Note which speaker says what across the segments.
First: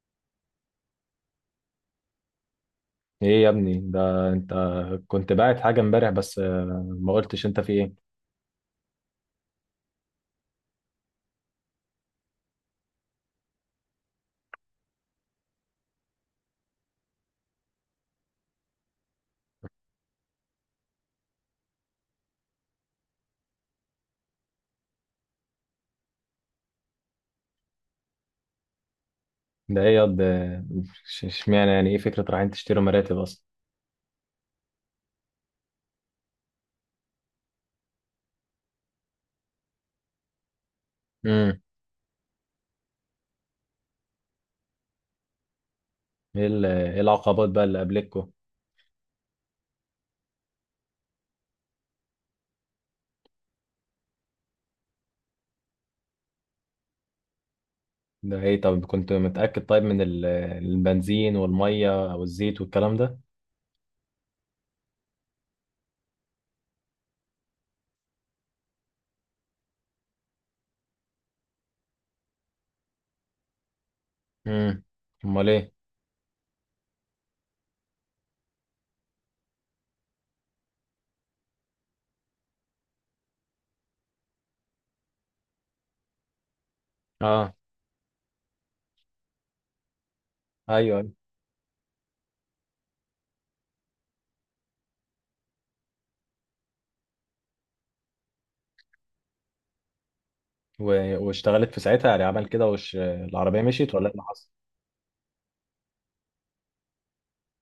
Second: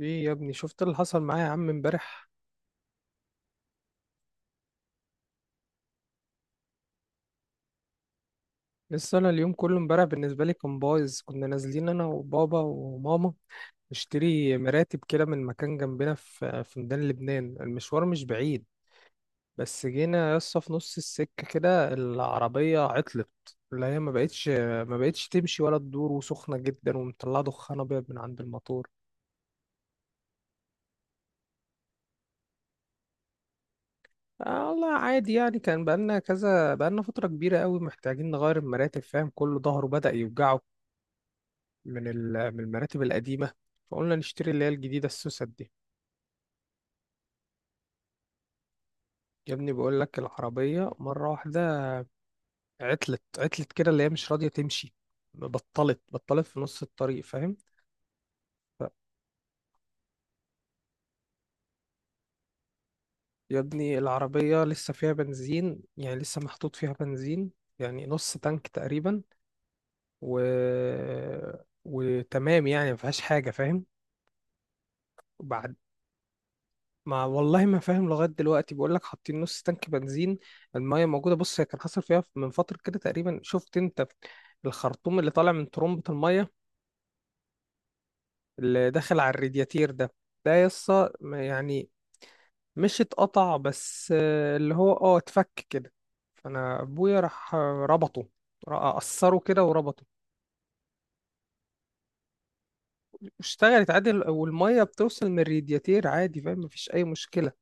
Speaker 1: ايه يا ابني، شفت اللي حصل معايا يا عم امبارح؟
Speaker 2: ايه يا ابني ده انت كنت باعت حاجة امبارح بس ما قلتش انت في ايه.
Speaker 1: لسه انا اليوم كله، امبارح بالنسبه لي كان بايظ. كنا نازلين انا وبابا وماما نشتري مراتب كده من مكان جنبنا في ميدان لبنان. المشوار مش بعيد، بس جينا يسطا في نص السكه كده العربيه عطلت، اللي هي ما بقتش تمشي ولا تدور، وسخنه جدا ومطلعه دخان ابيض من عند الموتور.
Speaker 2: ده ايه ياض اشمعنى يعني ايه فكرة رايحين تشتروا مراتب اصلا؟
Speaker 1: آه والله عادي، يعني كان بقالنا كذا، بقالنا فترة كبيرة قوي محتاجين نغير المراتب، فاهم؟ كله ظهره بدأ يوجعه
Speaker 2: امم
Speaker 1: من المراتب القديمة، فقلنا نشتري اللي هي الجديدة، السوسة دي.
Speaker 2: ايه إيه العقبات بقى اللي قابلتكوا؟
Speaker 1: يا ابني بقول لك، العربية مرة واحدة عطلت كده، اللي هي مش راضية تمشي، بطلت في نص الطريق، فاهم؟
Speaker 2: ده ايه؟ طب كنت متأكد طيب من البنزين والمية او الزيت والكلام ده؟
Speaker 1: يا ابني العربية لسه فيها بنزين، يعني لسه محطوط فيها بنزين، يعني نص تانك تقريبا، و... وتمام يعني، ما فيهاش حاجة، فاهم؟
Speaker 2: امم، امال ايه؟
Speaker 1: وبعد، ما والله ما فاهم لغايه دلوقتي. بقول لك حاطين نص تانك بنزين، المايه موجوده. بص، هي كان حصل فيها من فتره كده تقريبا، شفت انت الخرطوم اللي طالع من ترمبه المايه
Speaker 2: اه،
Speaker 1: اللي داخل على الرادياتير ده؟ ده
Speaker 2: ايوه،
Speaker 1: يسا
Speaker 2: أيوة.
Speaker 1: ما- يعني مش اتقطع، بس اللي هو اه اتفك كده. فانا ابويا راح ربطه، قصره كده وربطه.
Speaker 2: واشتغلت في ساعتها يعني؟ عمل كده وش العربية
Speaker 1: اشتغلت
Speaker 2: مشيت ولا
Speaker 1: عادي،
Speaker 2: ايه اللي حصل؟
Speaker 1: والميه بتوصل من الرادياتير عادي، فاهم؟ مفيش اي مشكله،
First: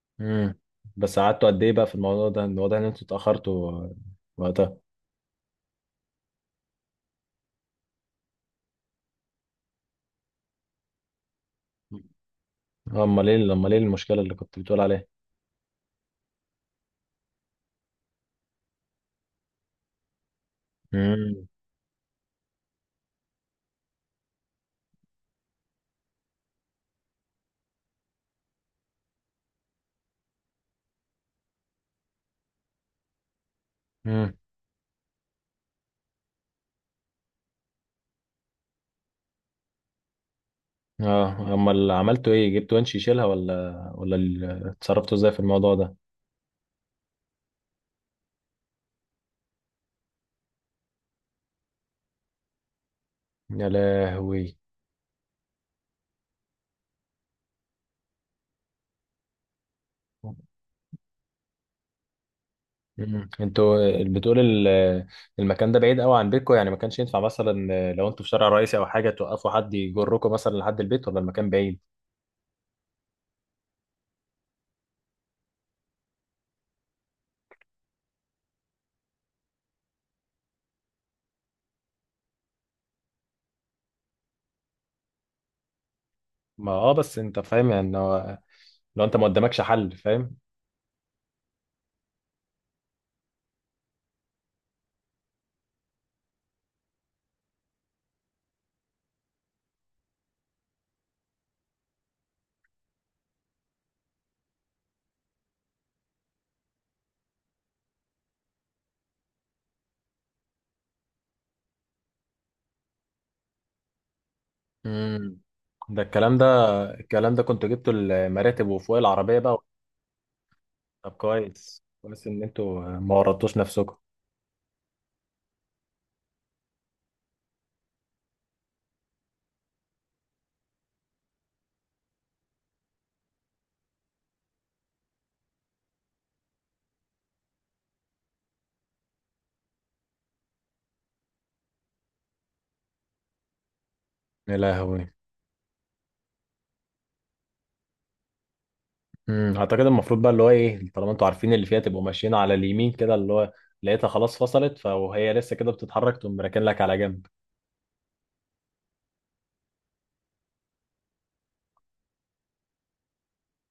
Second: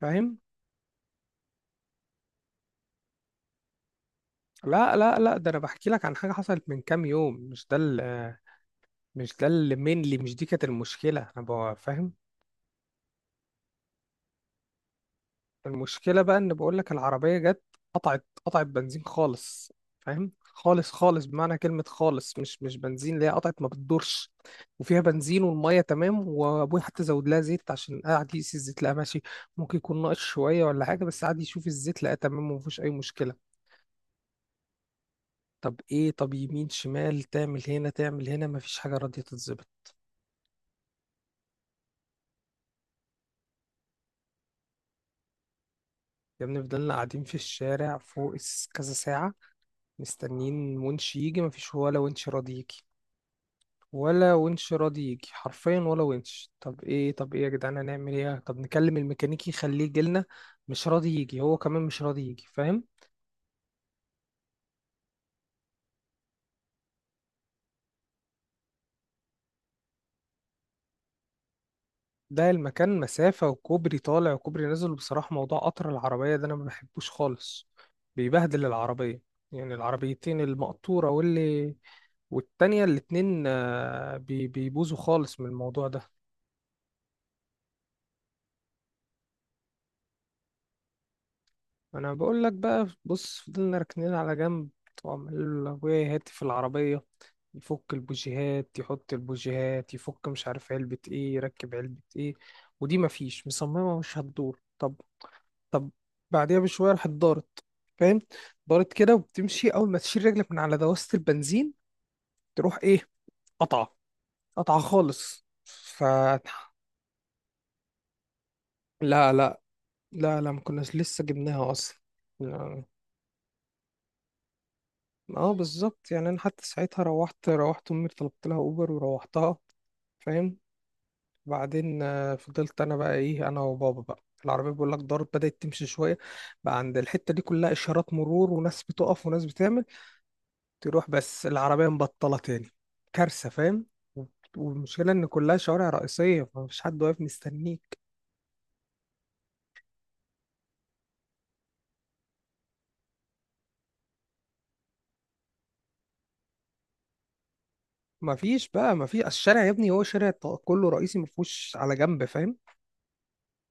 Speaker 1: فاهم؟
Speaker 2: امم. بس قعدتوا قد ايه بقى في الموضوع ده؟ الوضع ان انتوا اتأخرتوا وقتها؟
Speaker 1: لا لا لا، ده انا بحكي لك عن حاجه حصلت من كام يوم، مش ده. مش ده اللي مينلي، مش دي كانت المشكلة، انا بقى فاهم.
Speaker 2: امال ايه؟ امال ايه المشكله اللي كنت بتقول عليها؟
Speaker 1: المشكلة بقى ان بقول لك العربية جت، قطعت بنزين خالص، فاهم؟ خالص خالص
Speaker 2: امم.
Speaker 1: بمعنى كلمة خالص، مش بنزين، اللي هي قطعت، ما بتدورش. وفيها بنزين، والمية تمام، وابوي حتى زود لها زيت عشان قاعد يقيس الزيت لقى ماشي، ممكن يكون ناقص شوية ولا حاجة، بس قاعد يشوف الزيت لقى تمام ومفيش أي مشكلة.
Speaker 2: امم.
Speaker 1: طب ايه، طب يمين شمال، تعمل هنا تعمل هنا، مفيش حاجة راضية تتظبط.
Speaker 2: اه، امال عملتوا ايه؟ جبتوا ونش يشيلها ولا ولا اتصرفتوا ازاي في الموضوع ده؟
Speaker 1: يا ابني فضلنا قاعدين في الشارع فوق كذا ساعة مستنيين ونش يجي، مفيش ولا ونش راضي يجي.
Speaker 2: يا
Speaker 1: ولا
Speaker 2: لهوي.
Speaker 1: ونش راضي يجي حرفيا، ولا ونش. طب ايه، يا جدعان هنعمل ايه؟ طب نكلم الميكانيكي يخليه يجيلنا، مش راضي يجي، هو كمان مش راضي يجي، فاهم؟
Speaker 2: مم. انتوا بتقول المكان ده بعيد قوي عن بيتكم يعني؟ ما كانش ينفع مثلا لو انتوا في شارع رئيسي او حاجه توقفوا حد يجركم مثلا لحد البيت، ولا المكان بعيد؟
Speaker 1: ده المكان مسافة، وكوبري طالع وكوبري نازل. بصراحة موضوع قطر العربية ده أنا ما بحبوش خالص، بيبهدل العربية. يعني العربيتين، المقطورة واللي والتانية، الاتنين بيبوظوا خالص من الموضوع ده.
Speaker 2: ما اه، بس انت فاهم يعني لو انت ما قدامكش حل، فاهم.
Speaker 1: انا بقول لك بقى، بص، فضلنا راكنين على جنب، وعمال ابويا يهاتي في العربيه، يفك البوجيهات يحط البوجيهات، يفك مش عارف علبه ايه، يركب علبه ايه. ودي مفيش مصممه مش هتدور. طب، طب بعديها بشويه راحت دارت، فاهم؟ دارت كده وبتمشي، اول ما تشيل رجلك من على دواسه البنزين تروح ايه؟ قطعه،
Speaker 2: مم.
Speaker 1: خالص
Speaker 2: ده
Speaker 1: ف-
Speaker 2: الكلام ده، الكلام ده كنت جبته المراتب وفوق
Speaker 1: لا
Speaker 2: العربيه
Speaker 1: لا،
Speaker 2: بقى؟
Speaker 1: ما كناش
Speaker 2: طب
Speaker 1: لسه جبناها
Speaker 2: كويس
Speaker 1: اصلا.
Speaker 2: كويس ان انتوا ما ورطتوش نفسكم.
Speaker 1: اه بالظبط، يعني انا حتى ساعتها روحت امي، طلبت لها اوبر وروحتها، فاهم؟ بعدين فضلت انا بقى ايه، انا وبابا بقى. العربيه بقول لك دارت، بدات تمشي شويه. بقى عند الحته دي كلها اشارات مرور وناس بتقف وناس بتعمل، تروح بس العربيه مبطله تاني، كارثه، فاهم؟
Speaker 2: يا لهوي.
Speaker 1: والمشكله ان كلها شوارع رئيسيه، فمفيش حد واقف مستنيك.
Speaker 2: امم. اعتقد المفروض بقى اللي هو ايه، طالما انتوا عارفين اللي فيها تبقوا ماشيين على اليمين كده، اللي هو لقيتها خلاص فصلت فهي لسه كده بتتحرك، تقوم راكن لك على جنب.
Speaker 1: مفيش بقى مفيش، الشارع يا ابني هو شارع كله رئيسي، مفهوش على جنب، فاهم؟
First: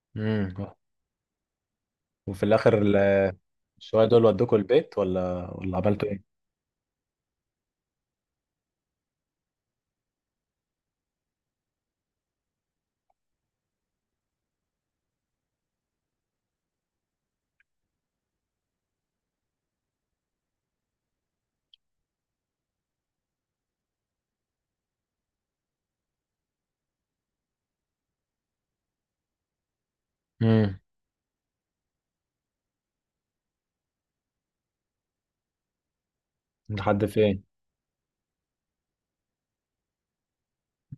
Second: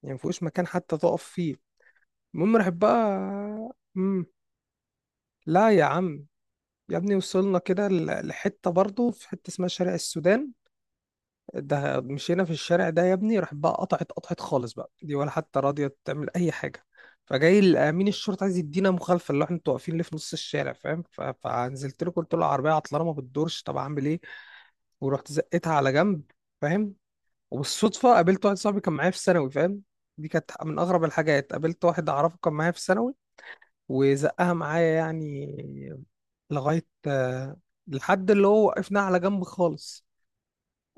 Speaker 1: يعني مفهوش
Speaker 2: امم.
Speaker 1: مكان حتى تقف فيه.
Speaker 2: وفي
Speaker 1: المهم راحت
Speaker 2: الاخر
Speaker 1: بقى.
Speaker 2: شويه دول ودوكوا البيت ولا
Speaker 1: لا
Speaker 2: ولا
Speaker 1: يا
Speaker 2: عملتوا
Speaker 1: عم،
Speaker 2: ايه؟
Speaker 1: يا ابني وصلنا كده لحتة برضه، في حتة اسمها شارع السودان. ده مشينا في الشارع ده يا ابني، راح بقى قطعت خالص بقى دي، ولا حتى راضية تعمل أي حاجة. فجاي أمين الشرطة عايز يدينا مخالفة، اللي هو احنا انتوا واقفين ليه في نص الشارع، فاهم؟ فنزلت له، قلت له العربية عطلانة ما بتدورش، طب أعمل إيه؟ ورحت زقتها على جنب، فاهم؟ وبالصدفة قابلت واحد صاحبي كان معايا في ثانوي، فاهم؟ دي كانت من
Speaker 2: امم.
Speaker 1: أغرب الحاجات، قابلت واحد أعرفه كان معايا في ثانوي، وزقها معايا يعني لغاية
Speaker 2: لحد فين؟
Speaker 1: لحد اللي هو وقفنا على جنب خالص.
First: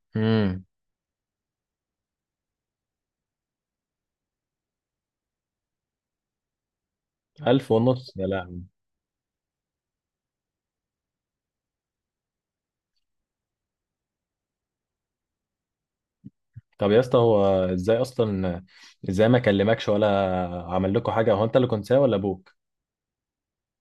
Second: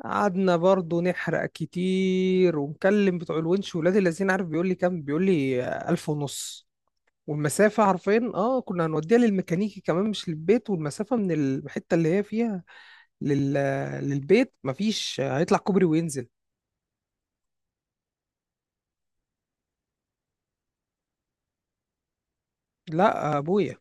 Speaker 1: قعدنا
Speaker 2: امم.
Speaker 1: برضو نحرق كتير، ومكلم بتوع الونش ولاد الذين، عارف بيقول لي كام؟ بيقول لي ألف ونص.
Speaker 2: ألف
Speaker 1: والمسافة
Speaker 2: ونص؟ يا
Speaker 1: عارفين اه،
Speaker 2: لهوي.
Speaker 1: كنا هنوديها للميكانيكي كمان مش للبيت، والمسافة من الحتة اللي هي فيها لل... آه، للبيت مفيش، هيطلع كوبري وينزل.
Speaker 2: طب يا اسطى هو ازاي اصلا؟ ازاي ما كلمكش ولا عمل لكم حاجه؟ هو انت اللي كنت سايق ولا ابوه؟
Speaker 1: لا، يا ابويا.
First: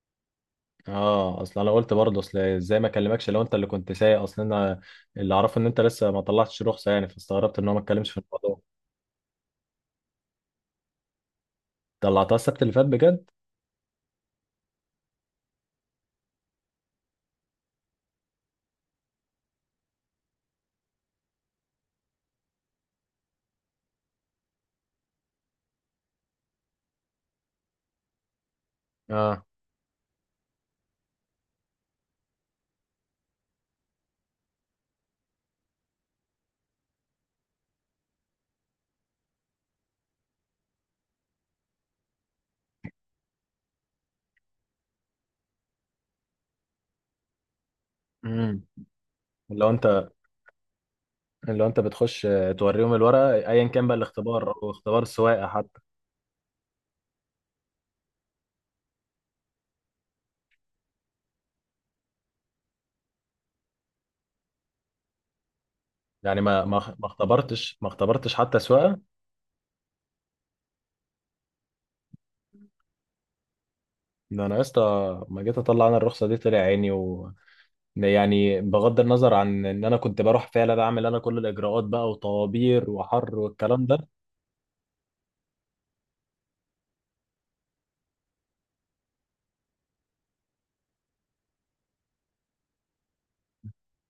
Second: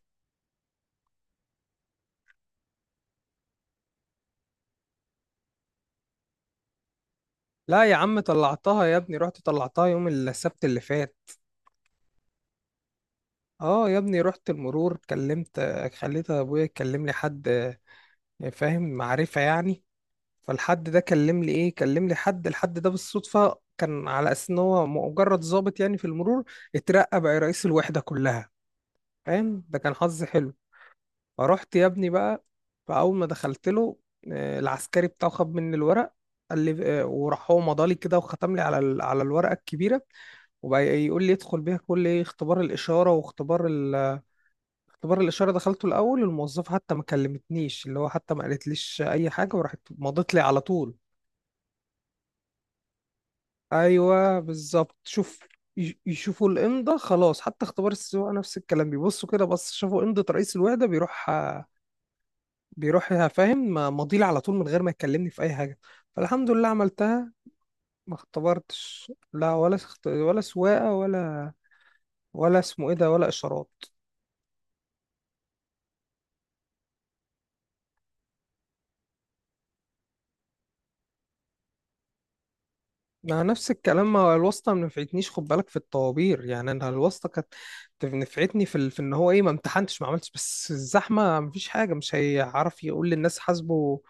Speaker 2: اه، اصل انا قلت برضه اصل ازاي ما اكلمكش لو انت اللي كنت سايق. اصل انا اللي اعرفه ان انت لسه ما طلعتش رخصه يعني، فاستغربت ان هو ما
Speaker 1: لا يا
Speaker 2: اتكلمش
Speaker 1: عم
Speaker 2: في الموضوع.
Speaker 1: طلعتها يا ابني، رحت طلعتها يوم السبت اللي فات.
Speaker 2: طلعتها السبت اللي فات بجد؟
Speaker 1: اه يا ابني رحت المرور، كلمت خليت ابويا يكلم لي حد، يعني فاهم، معرفة يعني. فالحد ده كلم لي ايه، كلم لي حد. الحد ده بالصدفة كان على اساس ان هو مجرد ضابط يعني في المرور، اترقى بقى رئيس الوحدة كلها،
Speaker 2: اه.
Speaker 1: فاهم؟ ده كان حظ حلو. فرحت يا ابني بقى، فاول ما دخلت له العسكري بتاعه خد مني الورق، قال لي وراح هو مضالي كده وختم لي على على الورقة الكبيرة. وبقى يقول لي ادخل بيها كل ايه، اختبار الإشارة واختبار. اختبار الإشارة دخلته الأول، الموظفة حتى ما كلمتنيش، اللي هو حتى ما
Speaker 2: امم.
Speaker 1: قالتليش أي حاجة،
Speaker 2: لو
Speaker 1: وراحت
Speaker 2: انت،
Speaker 1: مضت لي على طول.
Speaker 2: لو انت بتخش توريهم الورقه ايا كان بقى
Speaker 1: أيوه
Speaker 2: الاختبار او
Speaker 1: بالظبط،
Speaker 2: اختبار
Speaker 1: شوف،
Speaker 2: السواقه حتى.
Speaker 1: يشوفوا الإمضة خلاص. حتى اختبار السواقة نفس الكلام، بيبصوا كده، بس شافوا إمضة رئيس الوحدة بيروح، فاهم؟ مضيلي على طول من غير ما يكلمني في أي حاجة.
Speaker 2: يعني
Speaker 1: فالحمد
Speaker 2: ما
Speaker 1: لله
Speaker 2: ما ما
Speaker 1: عملتها.
Speaker 2: اختبرتش، ما
Speaker 1: ما
Speaker 2: اختبرتش حتى سواقه؟
Speaker 1: اختبرتش لا، ولا ولا سواقة، ولا ولا اسمه إيه ده، ولا إشارات.
Speaker 2: ده انا يا اسطى ما جيت اطلع انا الرخصه دي طلع عيني. و يعني بغض النظر عن ان انا كنت بروح فعلا اعمل انا كل الاجراءات بقى وطوابير وحر
Speaker 1: ما نفس
Speaker 2: والكلام ده.
Speaker 1: الكلام، ما هو الواسطة ما نفعتنيش خد بالك في الطوابير. يعني انا الواسطة كانت نفعتني في في ان هو ايه ما امتحنتش ما عملتش، بس الزحمة مفيش حاجة، مش هيعرف يقول للناس حاسبه،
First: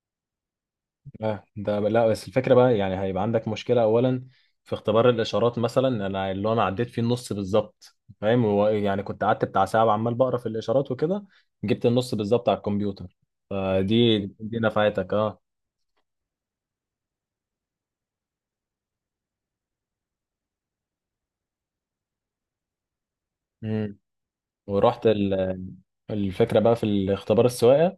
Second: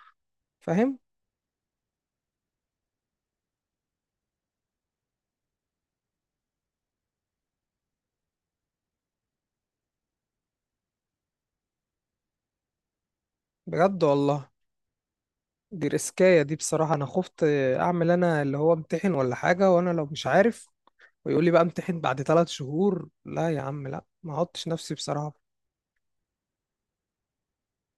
Speaker 1: فاهم؟
Speaker 2: اه، ده لا، بس الفكره بقى يعني هيبقى عندك مشكله اولا في اختبار الاشارات مثلا. انا اللي انا عديت فيه النص بالظبط، فاهم؟ هو يعني كنت قعدت بتاع ساعه عمال بقرا في الاشارات وكده، جبت النص بالظبط على الكمبيوتر.
Speaker 1: بجد
Speaker 2: فدي
Speaker 1: والله،
Speaker 2: دي نفعتك. اه.
Speaker 1: دي ريسكاية دي بصراحة. انا خفت اعمل انا اللي هو امتحن ولا حاجة وانا لو مش عارف، ويقول لي بقى امتحن بعد ثلاث شهور. لا يا عم
Speaker 2: امم.
Speaker 1: لا، ما احطش نفسي
Speaker 2: ورحت
Speaker 1: بصراحة.
Speaker 2: الفكره بقى في الاختبار السواقه،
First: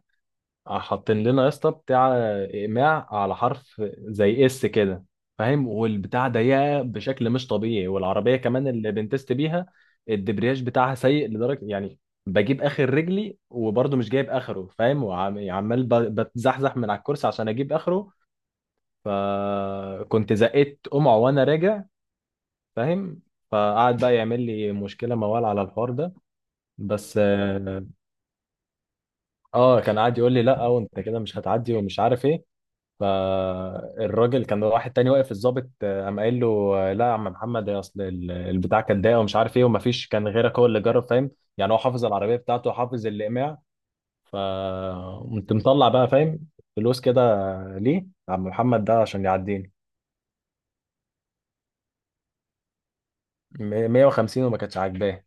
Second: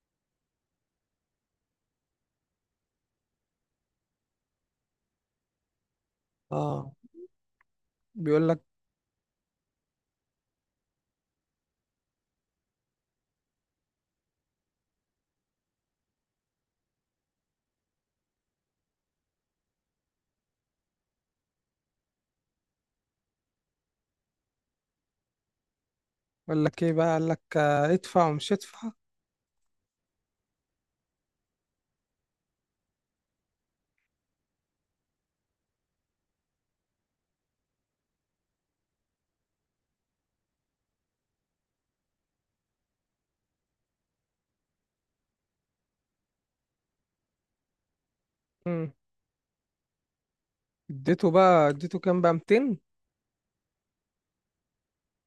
Speaker 2: حاطين لنا يا اسطى بتاع اقماع على حرف زي اس كده، فاهم؟ والبتاع ضيقه
Speaker 1: اه
Speaker 2: بشكل مش طبيعي، والعربيه
Speaker 1: بيقول لك.
Speaker 2: كمان اللي بنتست بيها الدبرياج بتاعها سيء لدرجه يعني بجيب اخر رجلي وبرضه مش جايب اخره، فاهم؟ وعمال بتزحزح من على الكرسي عشان اجيب اخره. فكنت زقيت قمع وانا راجع، فاهم؟ فقعد بقى يعمل لي مشكله موال على الحوار ده.
Speaker 1: قال لك ايه بقى،
Speaker 2: بس
Speaker 1: قال لك
Speaker 2: اه،
Speaker 1: ادفع ومش ادفع.
Speaker 2: كان قاعد يقول لي لا وانت كده مش هتعدي ومش عارف ايه. فالراجل كان واحد تاني واقف الضابط، قام قايل له لا يا عم محمد، يا اصل البتاع كان ضايق ومش عارف ايه، ومفيش كان غيرك هو اللي جرب، فاهم؟ يعني هو حافظ العربيه بتاعته وحافظ الاقماع. فقمت مطلع بقى، فاهم، فلوس كده، ليه؟ عم محمد
Speaker 1: مم.
Speaker 2: ده عشان يعديني.
Speaker 1: اديته بقى، اديته كام بقى؟ 200.
Speaker 2: 150 وما كانتش عاجباه.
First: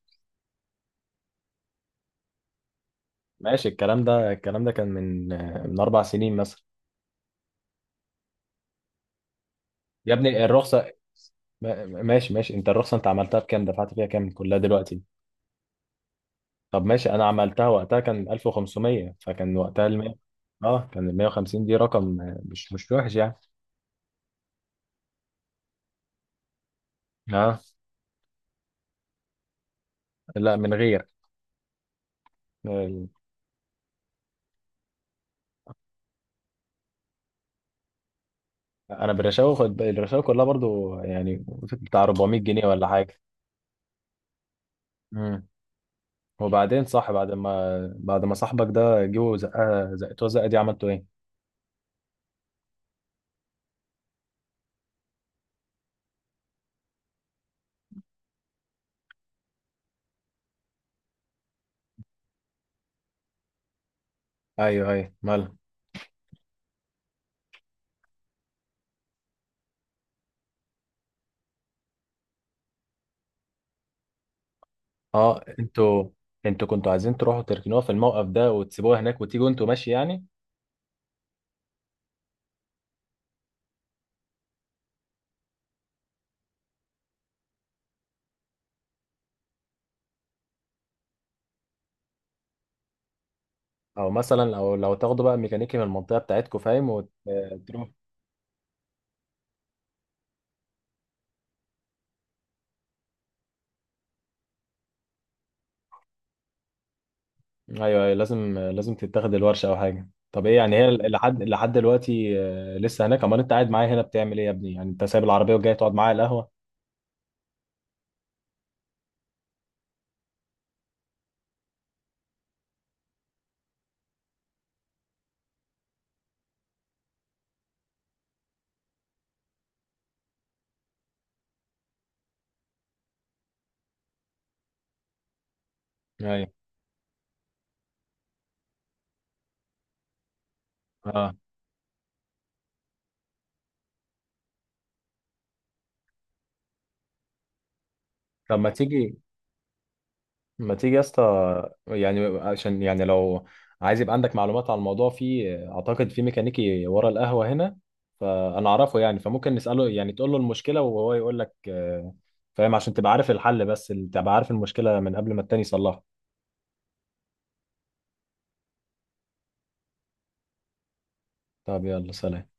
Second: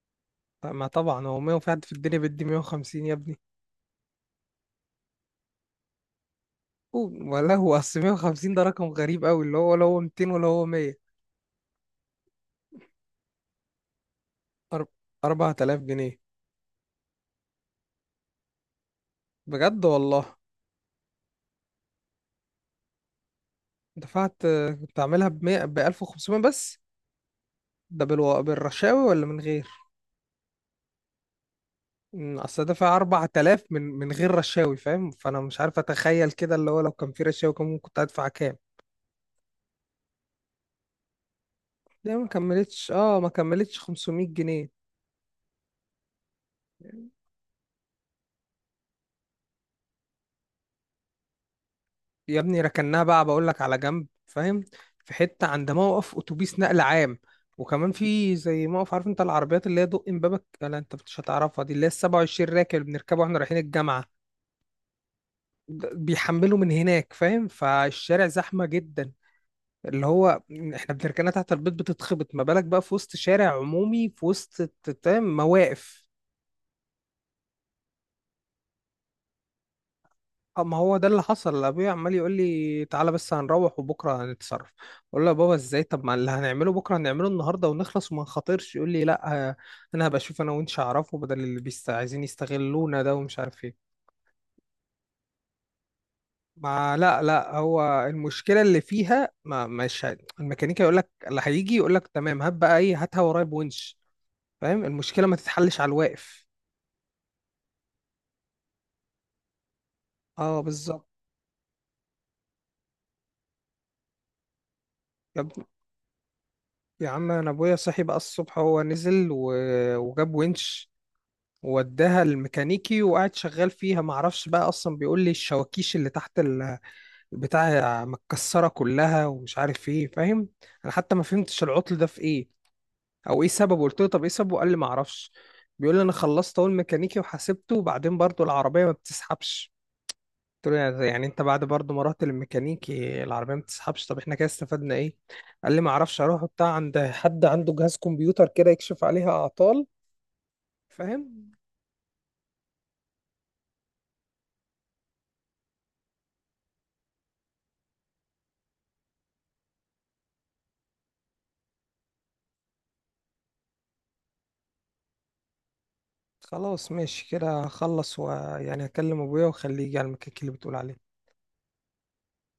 Speaker 1: ما طبعا هو 100، في حد في الدنيا بيدي 150 يا ابني؟
Speaker 2: ماشي. الكلام ده، الكلام ده كان من من اربع سنين مثلا.
Speaker 1: ولا هو اصل 150 ده رقم غريب قوي، اللي هو ولا هو
Speaker 2: يا
Speaker 1: 200
Speaker 2: ابني
Speaker 1: ولا هو
Speaker 2: الرخصه،
Speaker 1: 100.
Speaker 2: ماشي ماشي. انت الرخصه انت عملتها بكام، دفعت فيها كام كلها
Speaker 1: أر-
Speaker 2: دلوقتي؟
Speaker 1: 4000 جنيه.
Speaker 2: طب ماشي، انا عملتها وقتها كان 1500، فكان
Speaker 1: بجد
Speaker 2: وقتها ال 100.
Speaker 1: والله؟
Speaker 2: اه، كان ال 150 دي رقم مش مش وحش يعني.
Speaker 1: دفعت كنت عاملها ب 100، ب 1500 بس.
Speaker 2: اه
Speaker 1: ده بالرشاوي ولا من غير؟
Speaker 2: لا، من غير
Speaker 1: اصل دافع
Speaker 2: ال-
Speaker 1: 4000 من غير رشاوي، فاهم؟ فانا مش عارف اتخيل كده، اللي هو لو كان في رشاوي كان ممكن كنت هدفع كام.
Speaker 2: انا بالرشاوي خد الرشاوي كلها برضو يعني بتاع
Speaker 1: ده ما
Speaker 2: 400 جنيه ولا
Speaker 1: كملتش اه،
Speaker 2: حاجه.
Speaker 1: ما كملتش 500 جنيه.
Speaker 2: امم. وبعدين صح، بعد ما بعد ما صاحبك ده جه زقها زقتوها زقه دي، عملتوا ايه؟
Speaker 1: يا ابني ركناها بقى، بقول لك على جنب، فاهم؟ في حته عند موقف اتوبيس نقل عام، وكمان في زي موقف، عارف انت العربيات اللي هي دق امبابك؟ لا انت مش هتعرفها، دي اللي هي ال 27 راكب اللي بنركبه واحنا رايحين الجامعه.
Speaker 2: ايوه ايوه، مالها؟
Speaker 1: ده بيحملوا من هناك، فاهم؟ فالشارع زحمه جدا، اللي هو احنا بنركنها تحت البيت بتتخبط، ما بالك بقى في وسط شارع عمومي في وسط فاهم،
Speaker 2: اه،
Speaker 1: مواقف.
Speaker 2: انتوا، انتوا كنتوا عايزين تروحوا تركنوها في الموقف ده وتسيبوها هناك وتيجوا انتوا، ماشي يعني؟
Speaker 1: اه ما هو ده اللي حصل. ابويا عمال يقول لي تعالى بس هنروح وبكره هنتصرف، اقول له يا بابا ازاي، طب ما اللي هنعمله بكره هنعمله النهارده ونخلص وما نخاطرش. يقول لي لا انا هبقى اشوف انا وانت اعرفه، بدل اللي بيست عايزين يستغلونا ده ومش عارف ايه.
Speaker 2: او مثلا او لو تاخدوا بقى ميكانيكي من المنطقه بتاعتكم، فاهم،
Speaker 1: ما لا لا، هو المشكله اللي فيها، ما مش الميكانيكا يقول لك، اللي هيجي يقول لك تمام هات بقى ايه، هاتها ورايا بونش، فاهم؟ المشكله ما تتحلش على الواقف.
Speaker 2: ايوه ايوه، لازم لازم تتاخد الورشه او حاجه. طب ايه
Speaker 1: اه
Speaker 2: يعني، هي
Speaker 1: بالظبط.
Speaker 2: لحد لحد دلوقتي لسه هناك؟ امال انت قاعد معايا هنا بتعمل ايه يا ابني؟ يعني انت سايب
Speaker 1: يا
Speaker 2: العربيه
Speaker 1: ابني-
Speaker 2: وجاي تقعد معايا على القهوه؟
Speaker 1: يا عم انا ابويا صحي بقى الصبح، هو نزل وجاب ونش، وداها الميكانيكي وقعد شغال فيها. معرفش بقى اصلا، بيقول لي الشواكيش اللي تحت البتاع متكسره كلها ومش عارف ايه، فاهم؟ انا حتى ما فهمتش العطل ده في ايه او ايه سببه. قلت له طب ايه سببه، قال لي معرفش. بيقول لي انا
Speaker 2: ايوه.
Speaker 1: خلصت اول ميكانيكي وحاسبته، وبعدين برضو العربيه ما بتسحبش. قلت له يعني،
Speaker 2: اه.
Speaker 1: انت بعد برضو ما رحت للميكانيكي العربيه ما بتسحبش، طب احنا كده استفدنا ايه؟ قال لي معرفش، اروح بتاع عند حد عنده جهاز كمبيوتر
Speaker 2: طب ما
Speaker 1: كده يكشف
Speaker 2: تيجي،
Speaker 1: عليها اعطال،
Speaker 2: ما تيجي يا
Speaker 1: فاهم؟
Speaker 2: اسطى، يعني عشان يعني لو عايز يبقى عندك معلومات عن الموضوع، في اعتقد في ميكانيكي ورا القهوه هنا، فانا اعرفه يعني، فممكن نساله يعني، تقول له المشكله وهو يقول لك فاهم، عشان تبقى عارف الحل، بس تبقى عارف المشكله من قبل ما التاني يصلحها.
Speaker 1: خلاص ماشي كده، هخلص ويعني هكلم ابويا واخليه يجي على المكان اللي بتقول عليه.
Speaker 2: طب يلا، سلام.